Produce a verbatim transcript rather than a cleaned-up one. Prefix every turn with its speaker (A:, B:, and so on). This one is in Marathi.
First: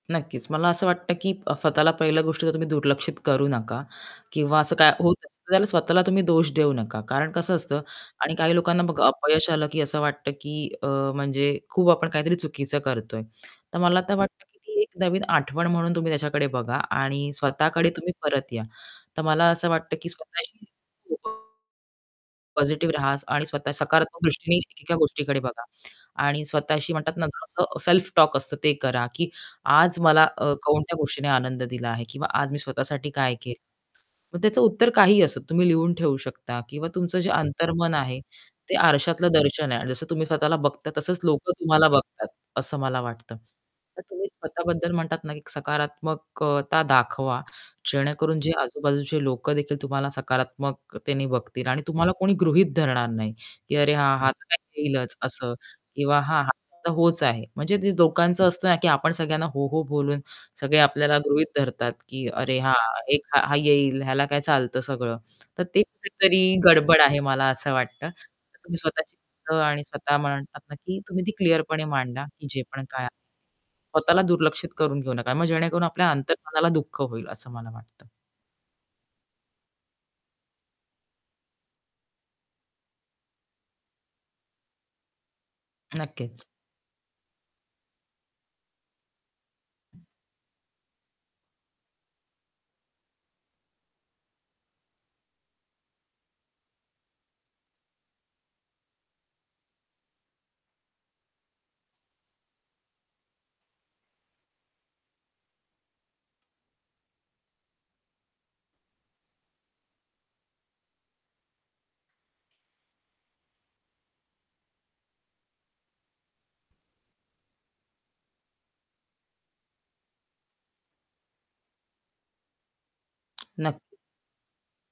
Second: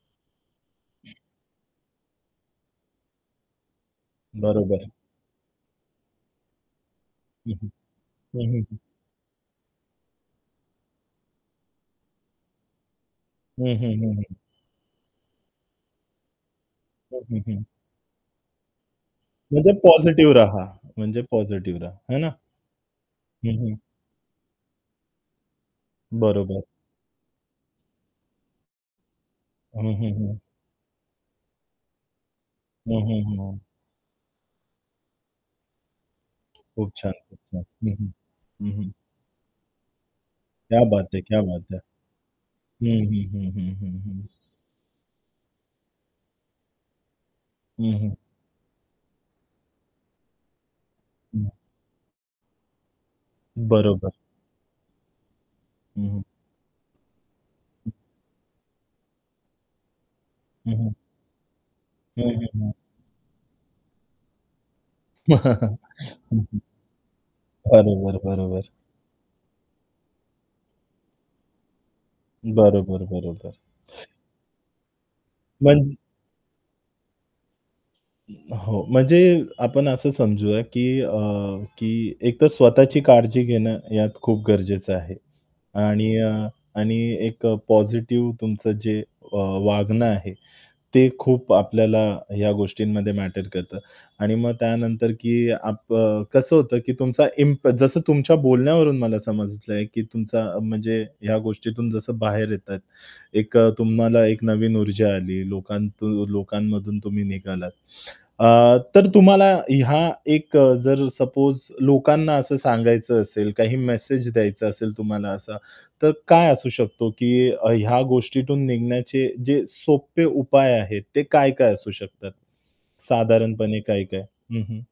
A: नक्कीच, मला असं वाटतं की स्वतःला पहिलं गोष्ट जर तुम्ही दुर्लक्षित करू नका किंवा असं
B: बरोबर.
A: काय होत असतं तर त्याला स्वतःला तुम्ही दोष देऊ नका. कारण
B: हं,
A: कसं
B: हं.
A: असतं आणि
B: हं,
A: काही
B: हं, हं.
A: लोकांना बघा अपयश आलं की असं वाटतं, की अ, म्हणजे खूप आपण काहीतरी चुकीचं करतोय.
B: हं,
A: तर
B: हं,
A: मला तर
B: हं, हं.
A: वाटतं की ती एक नवीन आठवण म्हणून तुम्ही त्याच्याकडे बघा
B: हं,
A: आणि
B: हं, हं.
A: स्वतःकडे तुम्ही परत या. तर मला असं
B: म्हणजे
A: वाटतं की
B: पॉझिटिव्ह
A: स्वतःशी
B: राहा म्हणजे
A: [unintelligible]
B: पॉझिटिव्ह रहा है ना?
A: पॉझिटिव्ह राहा आणि
B: हं,
A: स्वतः
B: हं.
A: सकारात्मक दृष्टीने एकेका गोष्टीकडे बघा आणि
B: बरोबर.
A: स्वतःशी म्हणतात ना असं सेल्फ टॉक असतं, ते करा की
B: हं,
A: आज
B: हं,
A: मला
B: हं.
A: अ, कोणत्या गोष्टीने आनंद दिला आहे किंवा आज मी
B: हं,
A: स्वतःसाठी
B: हं.
A: काय
B: हं,
A: केल.
B: हं.
A: मग त्याचं उत्तर काहीही असोत तुम्ही लिहून ठेवू शकता किंवा
B: खूप छान,
A: तुमचं जे
B: खूप छान.
A: अंतर्मन
B: हं, हं.
A: आहे
B: हं,
A: ते
B: हं.
A: आरशातलं दर्शन आहे आणि जसं तुम्ही स्वतःला
B: क्या
A: बघता
B: बात
A: तसंच
B: है! क्या
A: लोक
B: बात है.
A: तुम्हाला बघतात असं मला
B: हं, हं,
A: वाटतं.
B: हं, हं, हं,
A: तर तुम्ही
B: हं.
A: स्वतःबद्दल म्हणतात ना की सकारात्मक अ, ...ता दाखवा
B: हं, हं.
A: जेणेकरून, जे आजूबाजूचे लोक देखील तुम्हाला सकारात्मकतेने
B: हं.
A: बघतील आणि तुम्हाला कोणी गृहीत धरणार नाही. की अरे,
B: बरोबर.
A: हां हा तर काय येईलच असं
B: हं,
A: किंवा
B: हं.
A: हां, हा तर होच आहे. म्हणजे ते दोकांच असतं ना की आपण सगळ्यांना हो, हो बोलून
B: हं,
A: सगळे
B: हं.
A: आपल्याला गृहीत धरतात,
B: हं,
A: की
B: हं,
A: "अरे,
B: हं.
A: हा एक हा हा येईल ह्याला काय चालतं सगळं." तर ते कुठेतरी
B: हं, हं.
A: गडबड आहे मला असं वाटतं.
B: बरोबर,
A: तर
B: बरोबर.
A: तुम्ही स्वतःची आणि स्वतः म्हणतात ना की तुम्ही ती क्लिअरपणे मांडा की जे पण काय
B: बरोबर,
A: आहे.
B: बरोबर.
A: स्वतःला दुर्लक्षित करून घेऊ नका. मग जेणेकरून
B: म्हणजे
A: आपल्या अंतर्मनाला दुःख होईल असं मला वाटतं.
B: अ, हो म्हणजे आपण असं समजूया की अ, की एकतर स्वतःची काळजी घेणं यात खूप गरजेचं आहे आणि
A: नक्कीच.
B: अ, आणि एक पॉझिटिव्ह तुमचं जे अ, वागणं आहे, ते खूप आपल्याला ह्या गोष्टींमध्ये मॅटर करतं आणि मग त्यानंतर की आप अ, कसं होतं की तुमचा इम्प जसं तुमच्या बोलण्यावरून मला समजलं आहे, की तुमचा म्हणजे ह्या गोष्टीतून जसं बाहेर येतात, एक तुम्हाला एक नवीन ऊर्जा आली. लोकांत लोकांमधून तुम्ही निघालात. अ, तर तुम्हाला हा एक जर सपोज लोकांना असं सांगायचं असेल, काही मेसेज द्यायचा असेल तुम्हाला असा तर काय असू शकतो, की ह्या गोष्टीतून निघण्याचे जे सोपे उपाय आहेत, ते काय-काय असू शकतात. साधारणपणे
A: नक्की.
B: काय-काय? हं, हं.